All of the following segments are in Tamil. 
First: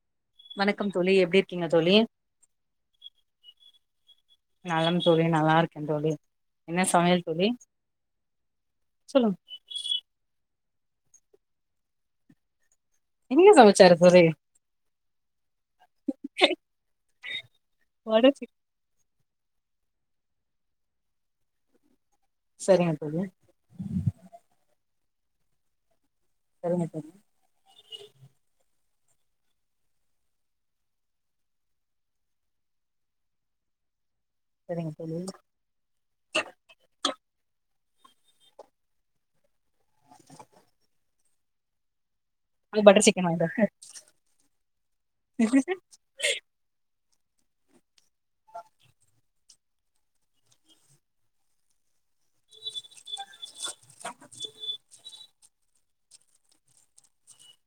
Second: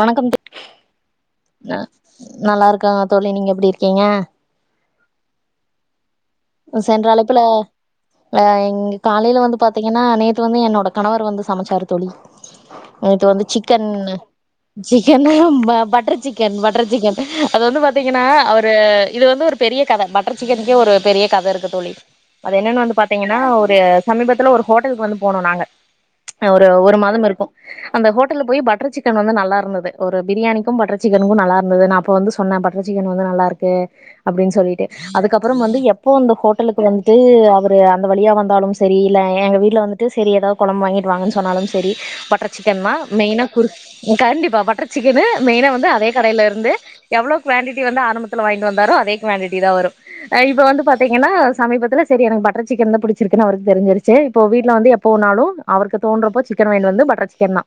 வணக்கம் வணக்கம் தோழி எப் ந நல்லாருக்கங்க தோழி நீங்க எப்டிருக்கீங்க நலம் தோழி நல்லா இருக்கே தோழி என்ன சென்ற சமையல் அழைப்புல தோழி அ எங்க சொல்லுங்க காலைல வந்து பாத்தீங்கன்னா நேத்து வந்து என்னோட கணவர் வந்து சமச்சாரு தோழி நேத்து வந்து என்ன சிக்கன் சமைச்சாரு தோழி சிக்கன்தா ப பட்டர் சிக்கன் பட்டர் சிக்கன் அது வந்து பாத்தீங்கன்னா பட்டர் சிக் அவரு இது வந்து ஒரு பெரிய கத பட்டர் சிக்கனுக்கே ஒரு பெரிய கத இருக்கு தோழி அது என்னன்னு சரிங்க வந்து தோழி பாத்தீங்கனா ஒரு சமீபத்துல ஒரு ஹோட் டல்க்கு வந்து போனோ நாங்க ஒரு சரிங்க ஒரு தோழி மாதமிருக்கு அந்த ஹோட்டல்ல போயி பட்டர் சிக் க்கன் வந்து நல்லா இருந்தது ஒரு பிரியாணிக்கு பட்டர் சிக்கனுக்கு நல்லா இருந்தது நா அப்ப வந்து சொன்ன பட்டர் சிக்கன் வந்து நல்லா இருக்கு அப்டின் சொல்லிட்டு சரிங்க தோழி அதுக்கப்பறம் வந்து எப் போ அந்த ஹோட்டலுக்கு வந்ட்டு அவரு அந்த வழியா வந்தாலு சரி இல்ல எங்க வீ வீட்ல வந்துட்டு செரி எதாவு கொலம்பு வாங்கிட்டு வாங்கன்ச் சொன்னாலும் செரி பட் பட்டர் அது சிக்கன்தா சிக்கன் மெயினா கு கண்டிப்பா பட்டர் சிக்கனு மெயினா வந்து அதே கடையிலருந்து எவ்வளோ குவான்டிட்டி வந்து ஆரம்பத்துல வாங்கிட்டு வந்தாரோ அதே குவான்டிட்டி தா வரு ஆ இப்ப வந்து பா த்தீங்கன்னா சமீபத்துல சேரி எனக்கு பட்டர் சிக்கன் தா புடிச்சிருக்குனு அவருக்கு தெரிஞ்சிருச்சு இப்போ வீட்டுல வந்து எப்போனாலும் அவருக்கு தோன்றப்போ சிக்கன் வாங்கிட்டு வந்து பட்டர் சிக்கன் தா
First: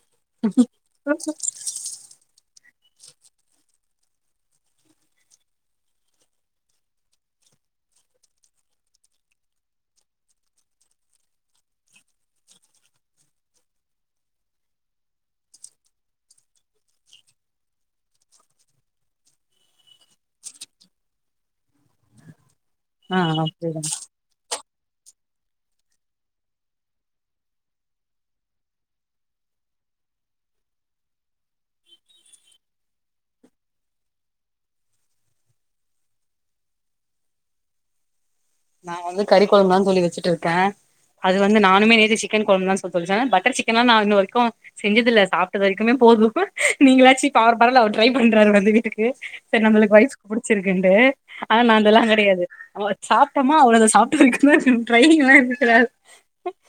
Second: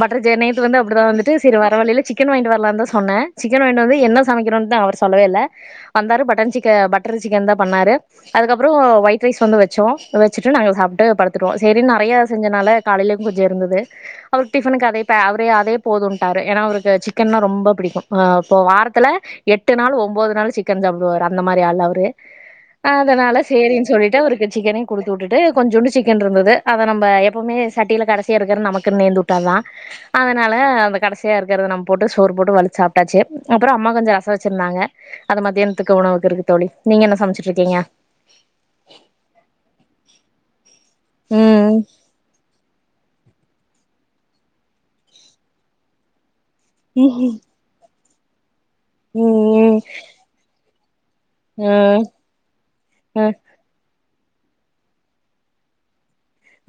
பட்டர் ஜெ நேத்து வந்து அப்டிதா வந்துட்டு செரி வர வழில சிக்கன் வாங்கிட்டு வரலான்தா சொன்னே சிக்கன் வாயங்கிடு வந்து என்ன சமைக்குறோன்டுதா அவர் சொல்லவே இல்ல வந்தாரு பட்டன் சிக்க பட்டர் சிக்கன் தா பண்ணாரு அதுக்கப்றோ ஒயிட் ரைஸ் வந்து வெச்சோ வெச்சிட்டு நாங்க சாப்ட்டு படுத்துடுவோ சேரின் நறையா செஞ்சனால காலைலயுங் கொஞ்ச இருந்துது அவரு டிஃபனுக்கு அதே அவரே அதே போதுன்ட்டாரு ஏனா அவுருக்கு சிக்கன்னா ரொம்ப பிடிக்கும் அ இப்போ வாரத்துல எட்டு நாள் ஒம்போது நாள் சிக்கன் சாப்புடுவாரு அந்த மாரி ஆள் அவரு ஆ அதனால அப்டிதா சேரின் சொல்லிட்டு அவுருக்கு சிக்கனே குடுத்து உட்டுட்டு கொஞ்சோண்டு சிக்கன்ருந்தது அத நம்ப எப்புமே சட்டில கடைசியா இருக்கிறது நமக்கு நேந்து உட்டாத்தா அதனால அந்த கடைசியா இருக்கறத நம்ம போட்டு சோறு போட்டு வலிச் சாப்டாச்சி அப்புறோ அம்மா கொஞ்ச ரச வச்சிருந்தாங்க அத மத்தியானத்துக்கு உணவுக்கு இருக்கு தோழி நீங்க என்ன சமச்சிட்ருக்கீங்க நா வந்து கறி கொழம்புதா தோழி வச்சிட்டிருக்க அது வந்து ம் நானுமே நேத்து சிக்கன் கொழம்பு தா சொல் தோழி [unintelligible] பட்டர் சிக்கன்ல்லா நா இன்னு வரைக்கு செஞ்சதில்ல சாப்ட்ட வரைக்குமே போது நீங்களாச்சி ம் ப பரவால்ல ட்ரை பண்றாத நந்தினி கு சரி ம் நம்மளுக்கு வைஃப்க்கு புடிச்சிருக்குன்டு ஆனா நா அதெல்லா ம் கெடயாது அஹ் ம் சாப் அவ்ளோதா சாப்ட்ட வரைக்குந்தா [unintelligible] ட்ரையிங்கல்லா எனக்கு கெடையாது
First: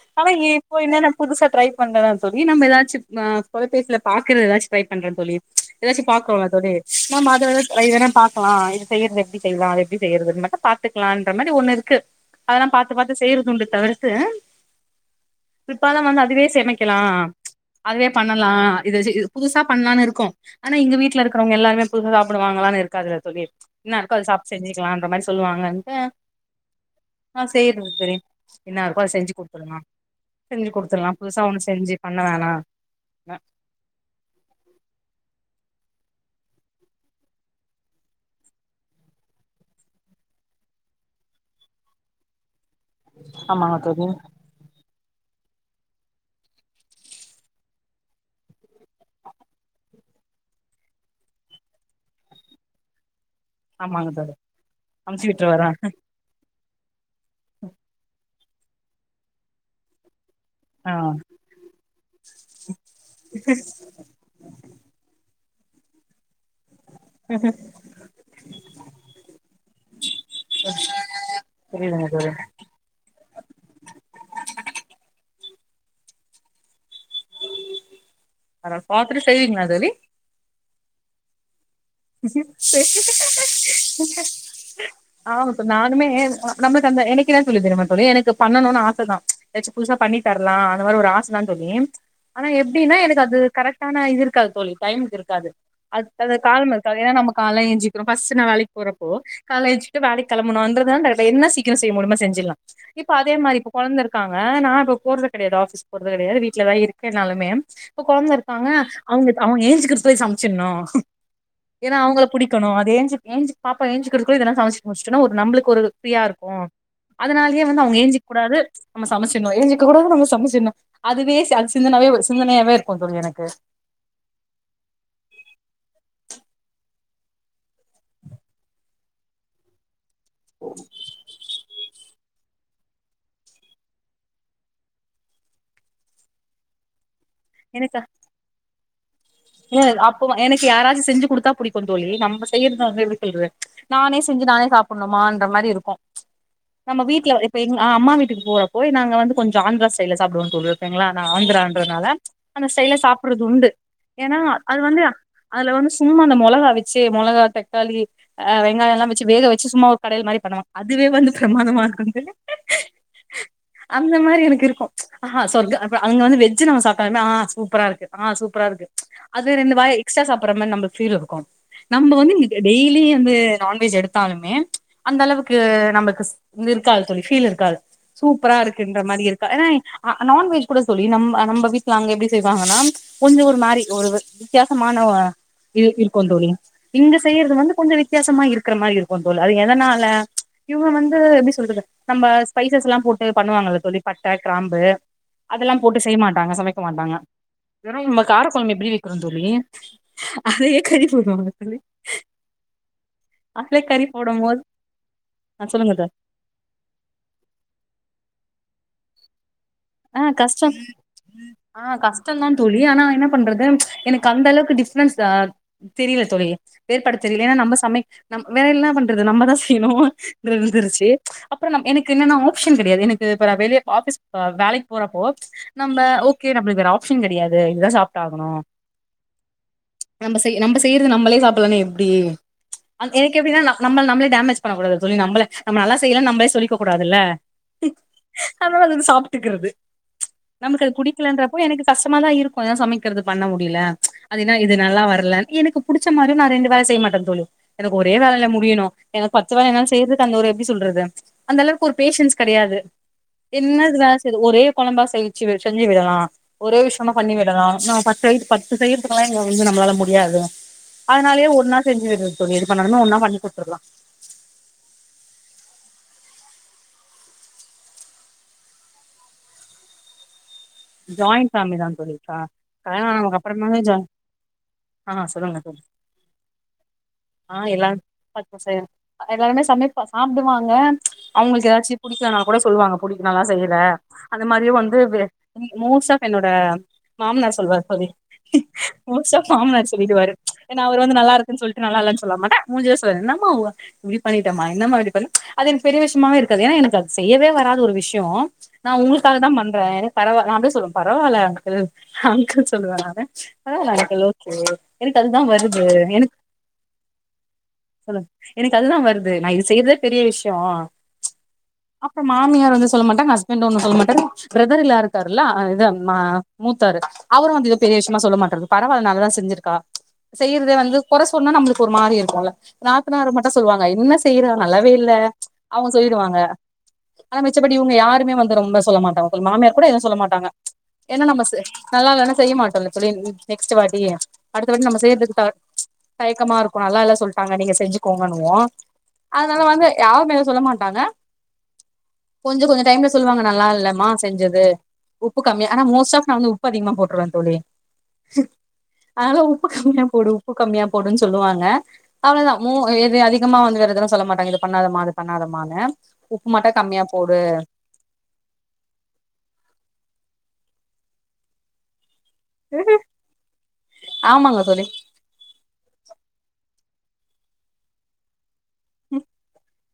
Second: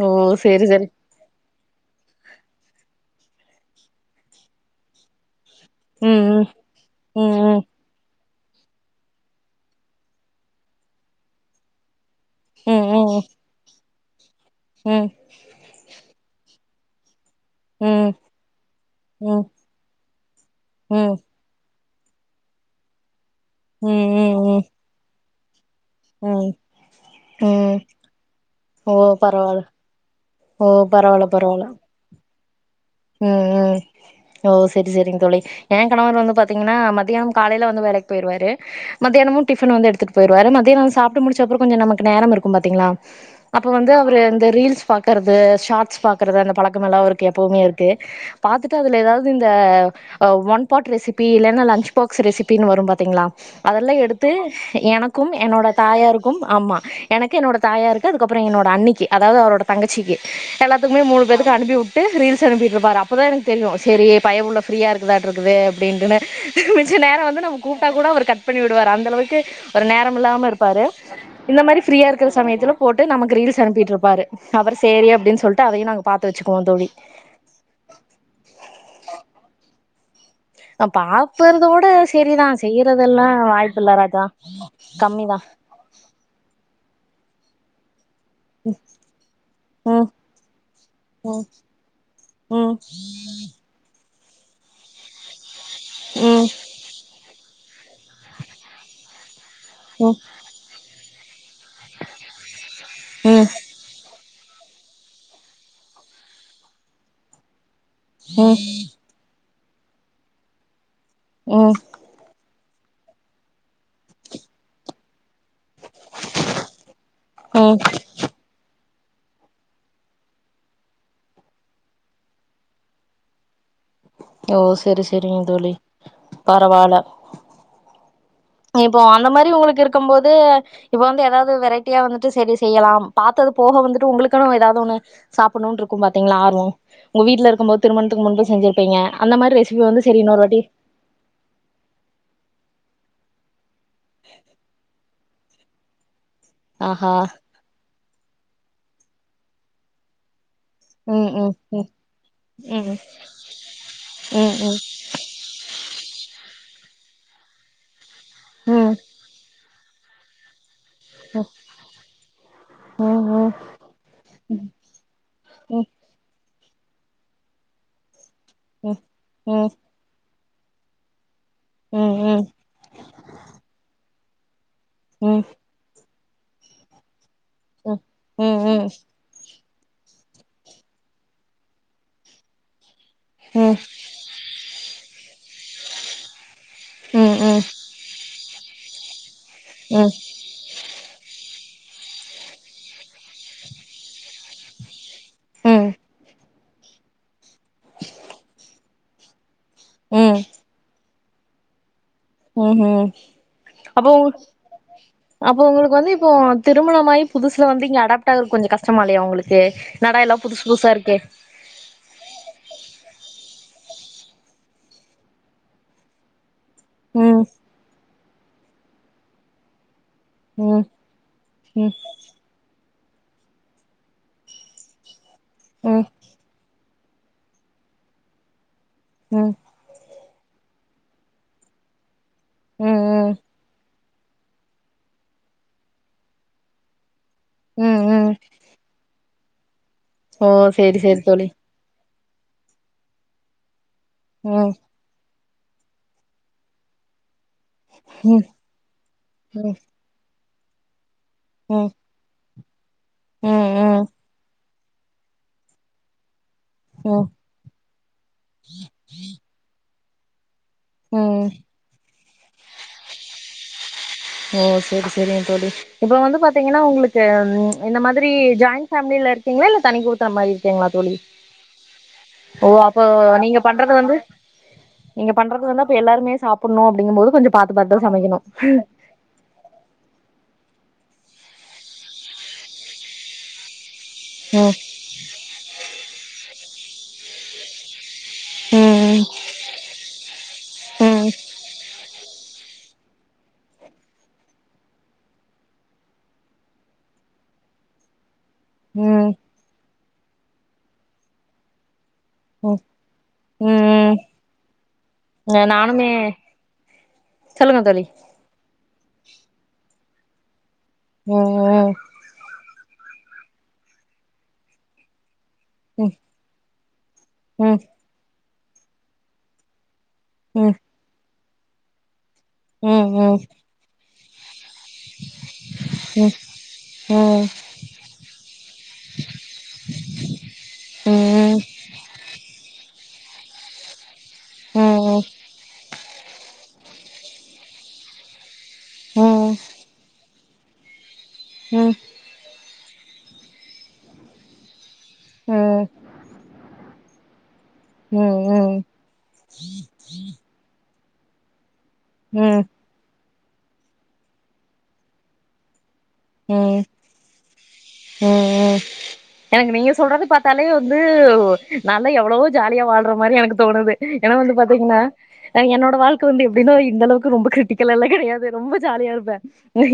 ஓ ஆனா எ சேரி இப்ப சேரி என்னன்ன புதுசா ட்ரை பண்ற தோழி நம்ப யேதாச்சி அஹ் தொலைபேசில பாக்கற எதாச்சி ட்ரை பண்ற தோழி யேதாச்சும் பாக்றோல்ல ம் தோழி ம் நம்ம அத ம் வேணா ட்ரை வேணா பாக் கலா இது செய்றது எப்டி செய்லா அது எப்டி செய்றதுனு மட்டும் பாத்துக்கலான் அது மாரி ஒண்ணு இருக்கு அதெல்லா ம் பாத்து பாத்து ம் செய்யறதுவுண்டு தவர து ம் பிற்பாலம் வந்து அதுவே செமைக்கலா அதுவே ம் பண்ணலா இது வச்சி ம் இது ம் புதுசா பண்லான்னு இருக்கோ ஆனா இங்க ம் வீட்லருக்குறவங்க எல்லாருமே புதுசா சாப்புடுவாங்களான்னு இருக்காதுல்ல தோழி ம் இன்னருக்கோ அத சாப்ட்டு ம் செஞ்சக்லான்ற மாரி சொல்வாங்க ம் ஆ ம் செய்றது தோழி என்ன ஓ இருக்கோ அத செஞ்சு பரவால்ல குடுத்துர்லா ஓ செஞ்சு குடுத்துர்லா பரவால்ல புதுசா பரவால்ல ஒன்னு செஞ்சு பண்ண வேணா ம் ம் ஓ செரி செரிங் தோழி ஏ கணவர் வந்து பாத்தீங்கன்னா மத்தியான காலைல வந்து வேலைக் போயிருவாரு மத்யானமும் டிபன் வந்து யெடுத்துட்டு போய்ருவரு மத்யான சாப்ட்டு முடிச்ச அப்ற நமக்கு கொஞ்ச நமக்கு நேரமிருக்கும் பாத் திங்ளா அப்ப ஆமாங்க வந்து தோழி அவ்ரு அந்த ரீல்ஸ் பாக்றது ஷார்ட்ஸ் பாக்றது அந்த பழக்கமெல்லா அவர்க்கு எப்பவுமே இருக் பாத்துட்டு அதுல எதாவ்து இந்த ஒன் பாட் ரெசிபி இல்லேனா லன்ச் பாக்ஸ் ரெசிபின்னு வரும் பாத்தீங்ளா அதல்லா ஆமாங்க எடுத்து தோழி அமுச்சு எனக்கும் என்னோட விட்டுருவாரா தாயாருக்கும் ஆமா எனக்கு என்னோட தாயாருக்கு அதுக்கப் அப்பற என்னோட அன்னிக்கு அதாவ்து அவரோட தங்கச்சிக்கி ஆ எல்லாத்துக்குமே மூணு பேதுக்கு அனுப்பி உட்டு ரீல் அனுப்பிட்ருப்பாரு அப்பதா எனக்கு தெரியு செரி பயபுள்ள ஃப்ரீயா இருக்குதாட்ருக் குது அப்டின்ட்டுனு மிச்ச நேர வந்து நம்ம கூப்ட்டா கூட அவர் கட் பண்ணி விடுவாரு அந்த அளவுக்கு ஒரு நேரமில்லாம இருப்பாரு இந்த மாரி புரியுதுங்க ஃப்ரீயா தோழி இருக்கிற சமயத்துல போட்டு நமக்கு ரீல்ஸ் அனுப்பிட்ருப்பாரு அப்ற சேரி அப்டின்னு சொல் ட்டு அதையு நாங்க பாத்து வெச்சுக்குவோ தோழி அத பாத்துட்டு செய்விங்ளா தோழி பாக்கறதோ ராஜா ஆ கம்மிதா இப்ப நானுமே நமக்கு அந்த எனக் கென்ன தெரிமா தோழி எனக் கு பண்ணணுனு ஆசதா எதாச்சி புதுசா ம் பண்ணி தரலா அந்த மாரி ஒரு ஆசதா ம் தோழி ஆனா ம் எப்டினா எனக்கு அது கரெக்டான இது இருக்காது தோழி டைம்க்கு இருக்காது அது அது ம் ம் கால் ம நம்ம காலைல எஞ்சிக்குரோ ஃபஸ்ட்டு நா வேலைக்கு போறப்போ கால்ல ஏஞ்சிட்டு வேலை கெளம்பணுன்றதா என்ன சீக்கிர செய்ய முடியுமோ செஞ்சிர்லா இப்ப அதே ம் மாரி இப்ப கொழந்த இருக் காங்க நா இப்ப போறது கெடையாது ஆஃபீஸ் போறது கெடையாது வீட்லதா இருக்கேனாலுமே இப்ப கொழந்த ம் இருக்காங்க அவங்க அவுங்க ஏஞ்சுக்கிறதுக்குல்லே சமைச்சிர்ணு ம் ஏன்னா அவங்கள புடிக் கணு அது ஏஞ்சி ஏஞ்சி பாப்பா ஏஞ்சிக்குறகுள்ள இதலா சமைச்சி முடிச்சிட்டனா ஒரு நம்புளுக்கு ஒரு ஃப்ரீயாருக்கு அதனாலயே ம் வந்து அவங்க ஏஞ்சிக்கூடாது நம்ம சமைச்சிணு ஏஞ்சிக்கக்கூடாது நம்ம சமைச்சிணு அதுவே ச சிந்தனாவே ஒரு சிந்தனையாவே இருக்கு தோழி எனக்கு ஓ செரி செரிங்க தோழி பரவால இப்போ அந்த மாரி உங்களுக்கு இருக் இருக்கும் போது இப்ப வந்து எதாவது வெரைட்டியா வந்துட்டு செரி செய்யலாம் பாத்தது போக வந்துட்டு உங்களுக்குன்னு எதாவது ஒன்னு சாப்புட்ணுன்னு இருக்கு பாத்தீங்களா ஆர்வம் உங்க வீட்ல இருக்கும் போது திருமணத்துக்கு முன்பு செஞ்சிருப் ப்பிங்க ஏ அப்போவா எனக்கு யாராச்சு செஞ்சு குடுத்தா புடிக்கும் தோழி நம்ப செய்யறது வந்து எப்டி [unintelligible] நானே செஞ்சு நானே சாப்புட்ணு மான்ற மாரி இருக்கு நம்ம ஆஹா வீட்ல இப்ப எங் அம்மா வீட்டுக்கு போற போய் நாங்க வந்து கொஞ்சோ ஆந்திரா ஸ்டைல்ல சாப்டுவோ தோழி ஓகேங்களா நா ம் ம் ம் ஆந்திரன்றதுனால அந்த ம் ஸ்டைல்ல சாப்புட்றது உண்டு ஏன்னா ம் அது வந்து அதுல வந்து சும்மா நம்மோ மெளகா வச்சு மொளகா தக்காளி ஆ ம் ம் வெங்காயல்லா வச்சி வேகவச்சி சும்மா கடையல் மாரி பண்ணுவ அதுவே வந்து பிரமாதமா இருக்குன்ட்டு ம் அந்த மாரி எனக்கு இருக்கு ஆஹ சொர்க்க ம் ம் அப்ற அவங்க வந்து வெஜ் சின்னவ சாப்ட்டாலுமே ஆ ஆ சூப்பரா இருக்கு ஆ சூப்பரா இருக்கு அது ம் ம் ரென்டு வாய் எக்ஸ்ட்ரா சாப் பர்ற மாரி நம்மளுக்கு ஃபீல் இருக்கு நம்ம ம் வந்து ம் இன்னைக் டெய்லி வந்து நான்வெஜ் எடுத் தாலுமே ம் அந்தளவுக்கு நமக்கு இது இருக்காது தோழி ஃபீல் இருக்காது ம் சூப்பரா ம் ம் ம் ம் இருக்குன்ற மாரி இருக்கா ஏனா அ நான்வெஜ் கூட தோழி நம்ப நம்ப வீட்ல அங்க எப்படி செய்வாங்கன்னா கொஞ்ச ஒரு மாரி ஒரு வித்தியாசமான ஆ இ இருக்குந் தோழி இங்க செய்யறது ம் வந்து கொஞ்ச வித்தியாசமா இருக் கற மாரி இருக்கு தோல் அது எதனால இவங்க வந்து அ எப்டி சொல்றது நம்ம ஸ்பைசஸ் எல்லா போட்டு பண்ணுவாங்கல்ல தோழி பட்ட கிராம்பு அதெல்லா ம் ம் ம் போட்டு செய்ய மாட்டாங்க சமை க்க மாட்டாங்க வெறு நம்ம கார கொழம்பு எப்படி வெக்கிறோ தோழி அதே கறி [unintelligible] ம் அதுல கறி அப்போ போடும் போது அப்ப ஆ சொல்லுங்க உங்களுக்கு தோ வந்து இப்போ திருமணமாயி புதுசுல வந்து இங்க அடாப்ட் ஆகறக்கு கொஞ்ச கஷ் டமா இல்லையா உங்களுக்கு ஆ என்னடா எல்லா புதுசு கஷ்டம் புதுசா இருக்கே ஆ கஷ்டந்தா தோழி ஆனா என்ன பண்றது எனக்கு அந்தளவுக்கு டிஃப்ரென்ஸ் ஆ தெரியில தோழி ஏற்படுத்த தெரியில ம் இல்லன்னா நம்ம சமைக் நம் வேற என்னா பண்றது நம்மதா செய்ணு ம் இருந்துருச்சி அப்புற நா ம் எனக்கு என்னன்னா ஆப்ஷன் கெடையாது எனக் இப்ப நா வெளிய ஆபிஸ் வேலைக் போறப்போ நம்ப ம் ஓகே நம்ளுக் வேற ஆப் ப்ஷன் கெடையாது இது தா சாப்ட்டாகணு ம் நம்ப செய் நம்ப செய்யறது நம்பளே சாப்பிட்லனா எப்டி ஆ ம் ம் எனக்கு எப்டினா ந நம்மள் நம்ளே டேமேஜ் பண்ணக் கூடாது சொல்லி நம்பளே நம்ம நல்லா செய்யலன்னு நம்பளே சொல்லிக்க கூடாதுல்ல ம் ம் அதனால அத சாப் ட்டுக்கிறது ஓ நமக்கு அது சேரி சேரி தோழி புடிக்கலன்றப்போ எனக்கு கஷ் ட்டமாதா இருக்கு ஏ சமைக்கிறது பண்ண முடியில அது என்னா ம் இது நல்லா வர்ல எனக்கு புடிச்ச மாரி நா ரெண்டு வேல செய்ய மாட்ட தோழி எனக்கு ஒரே ம் வேலைல முடியணு எனக்கு பத்து வேல ம் ம் என்னால செய்றதுக்கு அந்த ஒரு எப்டி சொல்றது அந்த அளவுக்கு ம் ஒரு பேஷன்ஸ்க் கெடையாது என்ன ம் வேல செய்றது ஒரே கொழம்பா செஞ்ச்சு வச்சிற்னு இல்லயா ஒரே விஷ்யமா ம் பண்ணி விடலா நா பத்து பத்து செய்யறத்துக்காக எங்க நம்ளால முடி யாது ம் அதனாலே ஒன்னா செஞ்சு விட்றது கொஞ்ச இது பண்ணம்னா ஒன்னா பண்ணி குட்த்துருக்கலா ஓ சேரி சேரிங்க தோழி இப்ப வந்து பாத்தீங்கனா உங்ளுக்கு உம் இந்த மாதிரி ஜாயிண்ட் ஃபேம்லில இருக்கீங்ளா இல்ல தனி குடுத்தன மாரி இரு கீங்ளா தோழி ஜாயிண்ட் ஃபேமிலி தா தோழி ஆ ஓ அப்போ கல்யாண ஆனதுக்கு நீங்க அப்புறமாவே பண்றத ஜாயின் வந்து ஆ நீங்க சொல்லுங்க பண்றத தோழி வந்து அப்ப எல்லாருமே சாப்புட்னு அப்டிங்கும் போது கொஞ்ச பாத்து பாத்துதா சமைக்கணு அஹ் எல்லாருமே சமைப்பா சாப்டுவாங்க அவ்ங்களுக்கு எதாச்சு புடிக்கலனா கூட சொல்லுவாங்க புடிக்கலனா செய்யிறா அந்த மாரியே ம் வந்து வெ உம் மோஸ்ட் ஆஃப் என்னோட மாம்னார் சொல்வார் தோழி ம் மோஸ்ட் ஆஃப் மாம்னார் சொல்லிடுவாரு ஏனா அவரு ம் வந்து ம் நல்லா இருக்குன் சொல்ட்டு நல்லால்லன் சொ சொல்லமாட்ட மூஞ்சியே சொன்ன மாரிதா என்ன பண்ணிட்ட மா என்னமா இப்டி பண்ணு அது எனக்கு பெரிய விஷ்யமாவே இருக்காது ஏனா எனக்கு அது செய்யவே வராத ஒரு விஷ்யோ நா ம் உங்ளுக்காக தா பண்றே பரவா நா அப்டிதா சொல்லுவே பரவால்ல அங்கிள் அங்கிள் ம் சொல்லுவ நானு அஹ் ம் நானாத ஓகே எனக்கு அதுதா ம் வருது நானுமே எனக் சொல்லுங்க எனக்கு அதுதா வருது நா இது செய்யற்தே பெரிய விஷ்யோ ம் அப்போ மாமியா வந்து சொல்ல மாட் டங்க ஹஸ்பண்ட் ஒண்ணோ சொல்ல மாட்டாரு பிரதர் இல்லாரு துல்ல ஆ இத ம ம் மூத்தாரு அவரும் வந்து இத ம் பெரிய விஷயமா சொல்ல மாட்டுரது பரவால்ல நல்லா செஞ்சிருக்கா செய்யுறுதே ம் வந்து கொற ஸ் சொன்னா நம்முளுக்கு ஒரு மாரி இருக்குல்ல ம் ம் நாத்தனாரு ம் மட்டு சொல்வாங்க என்ன ஸ் தீரா நல்லாவே இல்ல அவுங்க ம் ம் சொல்லிடுவாங்க ஆனா ம் ம் மிச்சப்படி இவுங்க யாருமே வந்து ரொம்ப சொல்ல மாட்டாங்க உங்களுக்கு மாமியார் எதும் சொல்ல மாட்டாங்க ஏன்னா நம்ம ஸ் ம் ம் ம் நல்லால்லனா செய்ய மாட்டோல்ல தோ வென் நெக்ஸ்ட்டு வாட்டி அடுத்த வாட்டி நம்ம செய்றதுக்கு த தயக்கமாருக்கும் நல்லா இல்ல ஸ் சொல்ட்டாங்க நீங்க செஞ்சுக்கோங்கன்னுவோ அதனால வந்து யாருமே எதும் சொல்ல மாட்டாங்க கொஞ்ச கொஞ்ச டைம்ல சொல்லுவாங்க நல்லா இல்லமா செஞ்சது து உப்பு கம்மியா ஆனா மோஸ்ட் ஆஃப் நா வந்து உப்பு அதிகமா போட்ருவே தோழி ம் அதனால உப்பு கம்மியா போடு உப்பு கம்மியா அ போடுன் சொல்லுவாங்க ம் அவ்ளதா ம் மு எது அதிக எங்கம்மா வந்து வேறெதுலா சொல்ல மாட்டாங்க இது பண்ணாதமா அது பண்ணாதமான்னு உப்பு மட்டூ ம் கம்மியா போடு எனக்கு நீங்க சொல்றது பாத்தாலே வந்து நா லாம் எவ்ளவோ ஜாலியா வாழ்ற மாரி எனக்கு தோணுது ஏனா வந்து ஆமாங்க தோழி பாத்தீங்கன்னா அ என்னோட வாழ்க்கை வந்து எப்டினா அந்தளவுக்கு ரொம்ப கிரிட்டிக்கலாலா கெடையாது ரொம்ப ஜாலியாருப்பே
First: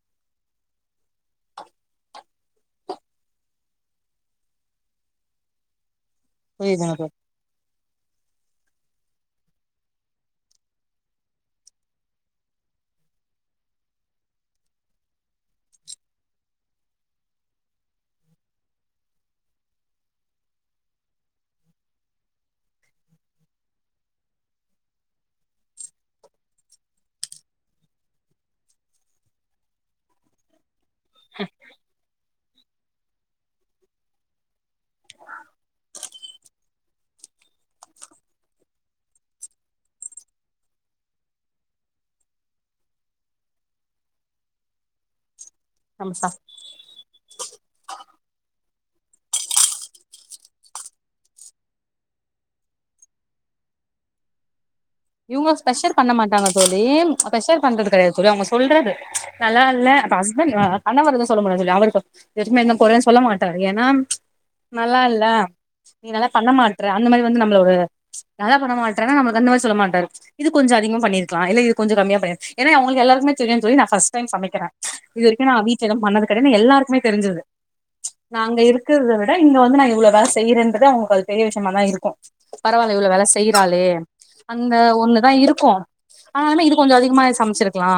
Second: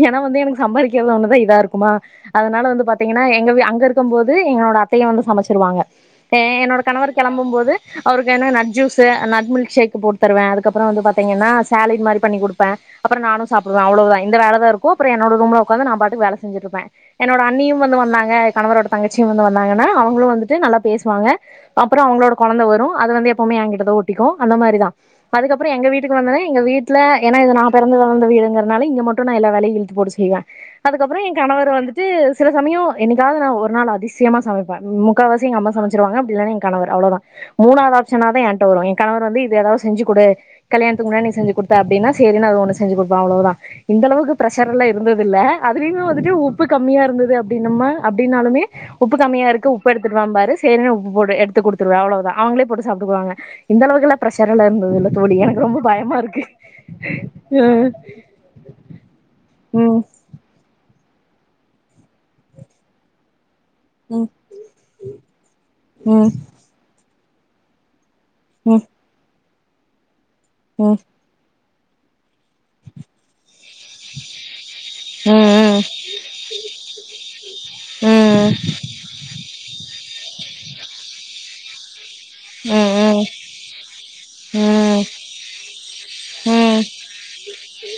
ஏனா வந்து எனக்கு சம்பாரிக் க்றது ஒன்னுதா இதா இருக்குமா அதனால வந்து பாத்தீங்கனா எங்க வெ அங்க இருக்கும் போது என்னோட அத்தையே வந்து சமச்சிருவாங்க இப்ப என்னோட புரியுதுங்க கணவர் தோழி கெளம்பும் போது அவருக்கு என்ன நட் ஜூஸு நட் மில்க்ஷேக்கு போட்டு தருவே அதுக்கப்ற வந்து பாத்தீங்கனா சேலடு மாரி பண்ணி குடுப்பே அப்பற நானு சாப்டுவே அவ்ளோதா இந்த வேலதா இருக்கு அப்ற என்னோட ரூம்ல உக்காந்து நா பாட்டுக்கு வேல செஞ்சிட்ருப்பே என்னோட அண்ணியு வந்து வந்தாங்க கணவரோட தங்கச்சியு வந்து வாந்தாங்கனா அவுங்களு வந்துட்டு நல்லா பேசுவாங்க அப்பற அவுங்களோட கொழந்த வரு அது வந்து எப்போமே எங்கிட்ட தா ஒட்டிக்கு அந்த மாரி தா அதுக்கப்பற எங்க வீட்டுக்கு வந்தது எங்க வீட்ல ஏனா இது நா பொறந்து வளந்த ஊருங்கரனால இங்க மட்டு நா எல்லா வேலையு இழுத்து போட்டு செய்வே அதுக்கப்ற எ கணவர் வந்துட்டு சில சமயம் என்னைக்காவது நான் ஒரு நாள் அதிசயமா சமைப்பேன் முக்கால்வாசி எங்க அம்மா சமைச்சிருவாங்க அப்படில்லன்னா என் கணவர் அவ்ளோதான் மூணாவது ஆப்ஷனா தான் ஏன்ட்ட வரும் என் கணவர் வந்து இது ஏதாவது செஞ்சு குடு கல்யாணத்துக்கு முன்னாடி நீ செஞ்சு குடுத்த அப்டின்னா சேரினு அது ஒன்னு செஞ்சு குடுப்பேன் அவ்ளோதான் இந்த அளக்கு பிரஷரெல்லா இருந்ததில் தில்ல அதுலயுமே நமசா வந்துட்டு உப்பு கம்மியா இருந்தது அப்படின்னம்ம அப்படின்னாலுமே உப்பு கம்மியா இருக்கு உப்பு எடுத்துட்டு வாம்பாரு சேரினு உப்பு போடுவேன் எடுத்துடுக் குடுத்துருவேன் அவ்ளோ தான் அவுங்களே சாப்டுக்குவாங்க இந்த அளவுக்குலாம் ப்ரஷரலா இருந்ததில் இவுங்க ஸ்பெஷர் பண்ண மாட்டாங்க தோழி ஸ்பெஷர் பண்றது ம் கிடையாது தோழி அவுங்க சொல்றது நல்லா இல்ல ம் என்னங்க கணவர் எது சொல்ல மாட்டாரு தோழி அவரு எதுமே என்ன கொறனு சொல்ல மாட்டாரு டாரு ஏனா ம் நல்லா இல்ல நீ ம் நல்லா ம் பண்ண மாட்ற அந்த மாரி வந்து நம்மளோடய நல்லா பண்ண ம் மாட்றனா நமக்கு என்ன யூஸ் சொல்ல மா [unintelligible] இது கொஞ்ஜசோ ம் அதிகமா பண்ணிருக்கலாம் இல்ல கொஞ்ஜசோ கம்மியா பண்ண ஏனா அவுங்குளுக்கு எல்லாருக்கும் தெரியும் நா ஃபர்ஸ்ட் டைம் சமைக்கிறே இதுவரைக்கும் நா வீட்ல இதெல்லா பண்ணது கெடையாது எல்லாருக்குமே தெரிஞ்சது ம் நாங்க ம் அங்க இருக்குறத விட. இங்க வந்து இவ்ளோ வேல செய்யுறேன்றது அவுங்குளுக்கு பெரிய விஷயமா தா இருக்கூ ம் பரவால இவ்ளோ வேல ம் செய்றாளே அந்த ம் ஒண்ணு தான் இருக்கு ஆனாலுமே இது ம் கொஞ்ஜசோ அதிகமாவே சமைச்சிருக்கலா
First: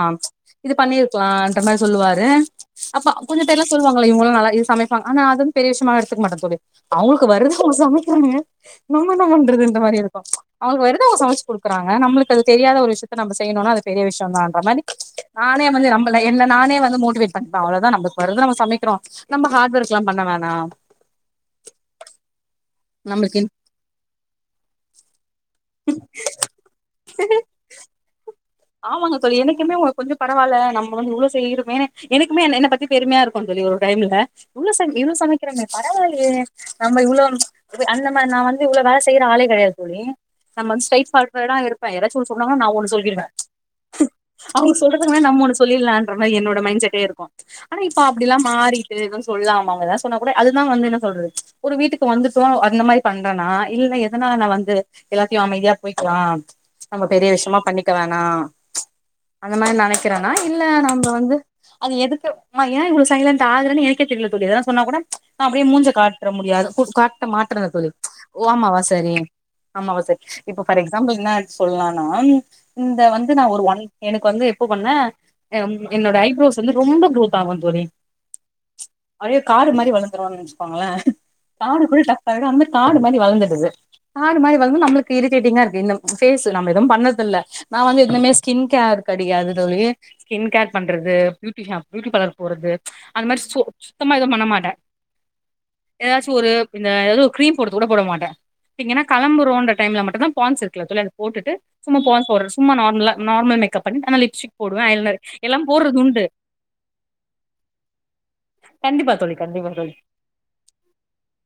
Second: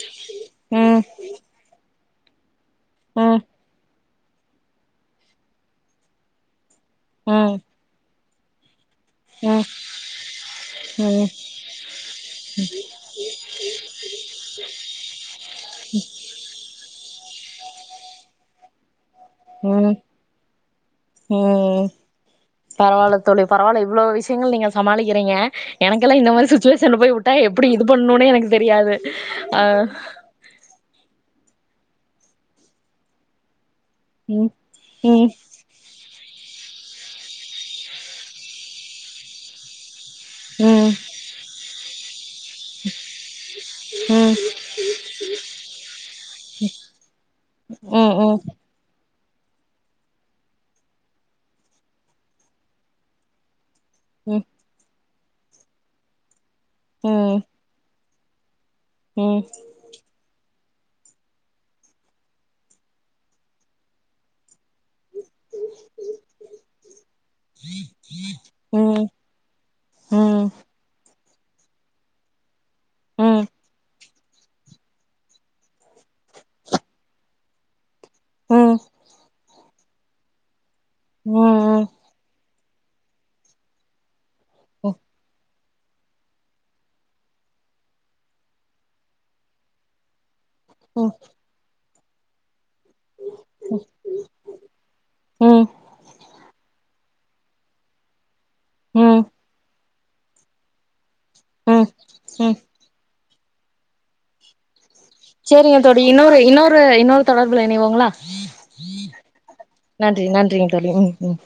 இது ம் பண்ணிருக்கலான்ற மாரி சொல்லுவாரு அப்ப ம் கொஞ்சோ பேரல்லா சொல்லுவாங்க இவுங்களும் நல்லாவே சமைப்பாங்க ஆனா அது ஒண்ணு பெரிய விஷயமா‌ எடுத்துக்க மாட்டாங்க தோழி அவுங்களுக்கு ம் வர்றது குள்ள‌ சமைக்கனுங்க சரி [inaudible] நம்ம என்ன பன்றது இந்த மாரி இருக்கூ அவுங்களுக்கு வருத அவுங்க ம் சமைச்ச க்குறாங்க நம்முளுக்கு அது தெரியாத ஒரு விஷயத்த நம்ம செய்யனுனா அது பெரிய விஷயோ தா மாரி நானே வந்து நம்பல நானே வந்து மோட்டிவேட் பண்ணிப்ப அவ்ளோ தான் நமக்கு வரத நம்ம சமைக்கிறோ நம்ம ஹார்ட் ம் ஒர்க் ம் லாம் பண்ண வேணா பரவால நம்மளுக்கு தோழி பரவால இ்வ்ளோ விஷயங்கள் நீங்க சமாளிக்கிறீங்க எனக்கெல்லாம் இந்த மாரி சுச்சுவேஷன்ல போய் விட்டா எப்டி இது பண்ணணுனே எனக்கு தெரியாது ஆமாங்க தோழி அ என்னைக்குமே உங்க கொஞ்சோ பரவால நம்ப வந்து இவ்ளோ செய்றோ என்னைக்குமே என்ன பத்தி பெருமையா இருக்கூ தோழி ஒரு டைம்ல ம் இவ்ளோ சம இவ்ளோ ம் சமைக்கிறோமே பரவாலயே நம்ம இவ்வளோ அந்த மாரி நா வந்து இவ்ளோ வேல செய்யுற ஆளே கெடையாது தோழி நம்ம ம் ஸ்ரைட்ஃபார்வட் ஆ இருக் ப [unintelligible] சொன்னாங்கனா நா ஒண்ணு சொல்லிருவே ம் அவுங்க சொல்றதுக்கு முன்னாடி நம்ம ஒன்னு சொல்லிடலாம்ன்ற மாரி என்னோட மைண்ட் செட்டே இருக்கும் ஆனா இப்ப அப்டி ம் எல்லாம் மாறிட்டு எதுவும் சொல்லாம அவுங்க எதாவது சொன்னா கூட அது தான் வந்து என்ன சொல்றது ஒரு வீட்டுக்கு வந்துட்டோ அநத மாரி பண்றனா இல்ல ம் எதனால வந்து எல்லாத்தையும் அமைதியா போய்க்கலா நம்ம ம் ம் பெரிய விஷயமா பண்ணிக்க வே ஆ ம் அந்த மாரி நெனைக்கிறனா இல்ல நம்ம வந்து அது எதுக்கு மா ஏ இவள சைலண்ட் ஆகுறன்னு எனக்கே தெரில தோழி இதெலா சொன்னா கூட நா அப்டியே மூஞ்ச காட்ற முடியாது காட்ட மாற்ற தோழி ஓ ஆமாவா ம் சரி ஆமாவா சரி ம் இப்ப ஃபார் எக்ஸாம்பிள் என்ன சொல்லானா ம் நா வந்து ஒரு ஒன் எனக்கு வந்து எப்போ பண்ண என்னோட ஐப்ரோஸ் வந்து ரொம்ப குரோத் ஆகு தோழி ம் அப்டியே காடு மாரி வளந்துரு வெச்சுக்கோங்களே ம் காடு கூட கட் ஆயிடு அந்த மாரி காடு மாரி வளந்துடுது காடு மாரி வளந்தா நம்மளுக்கு இரிட்டேட்டிங்கா இரு இந்த ஃபேஸு நம்ம எதுவு பண்ணதில்ல நா வந்து இன்னமே ஸ்கின் கேர் கெடையாது தோழி ஸ்கின் கேர் பண்றது பியூட்டி பியூட்டி பார்லர்க் போறது அது மாரி சு சுத்தமா எதுவு பண்ண மாட்ட ம் ஏதாச்சி ஒரு எதோ கிரீம் போடறது கூட போட மாட்ட த்திங்கனா ம் கெளம்பறோன்ற டைம்ல மட்டுந்தா பான்ட்ஸ் இருக்குல தோழி அது போட்டுட்டு ம் சும்மா பான்ட்ஸ் பவ்டர் ம் சும்மா நார் நார்மல் மேக்கப் பண்ணி ஆனா லிப்ஸ்டிக் போடுவ ஐ லனர் சேரிங்க தோழி இன்னொரு இன்னொரு இன்னொரு தொடர்புல இணைவோங்ளா கண்டிப்பா தோழி கண்டிப்பா தோழி நன்றி நன்றிங்க தோழி ம் ம்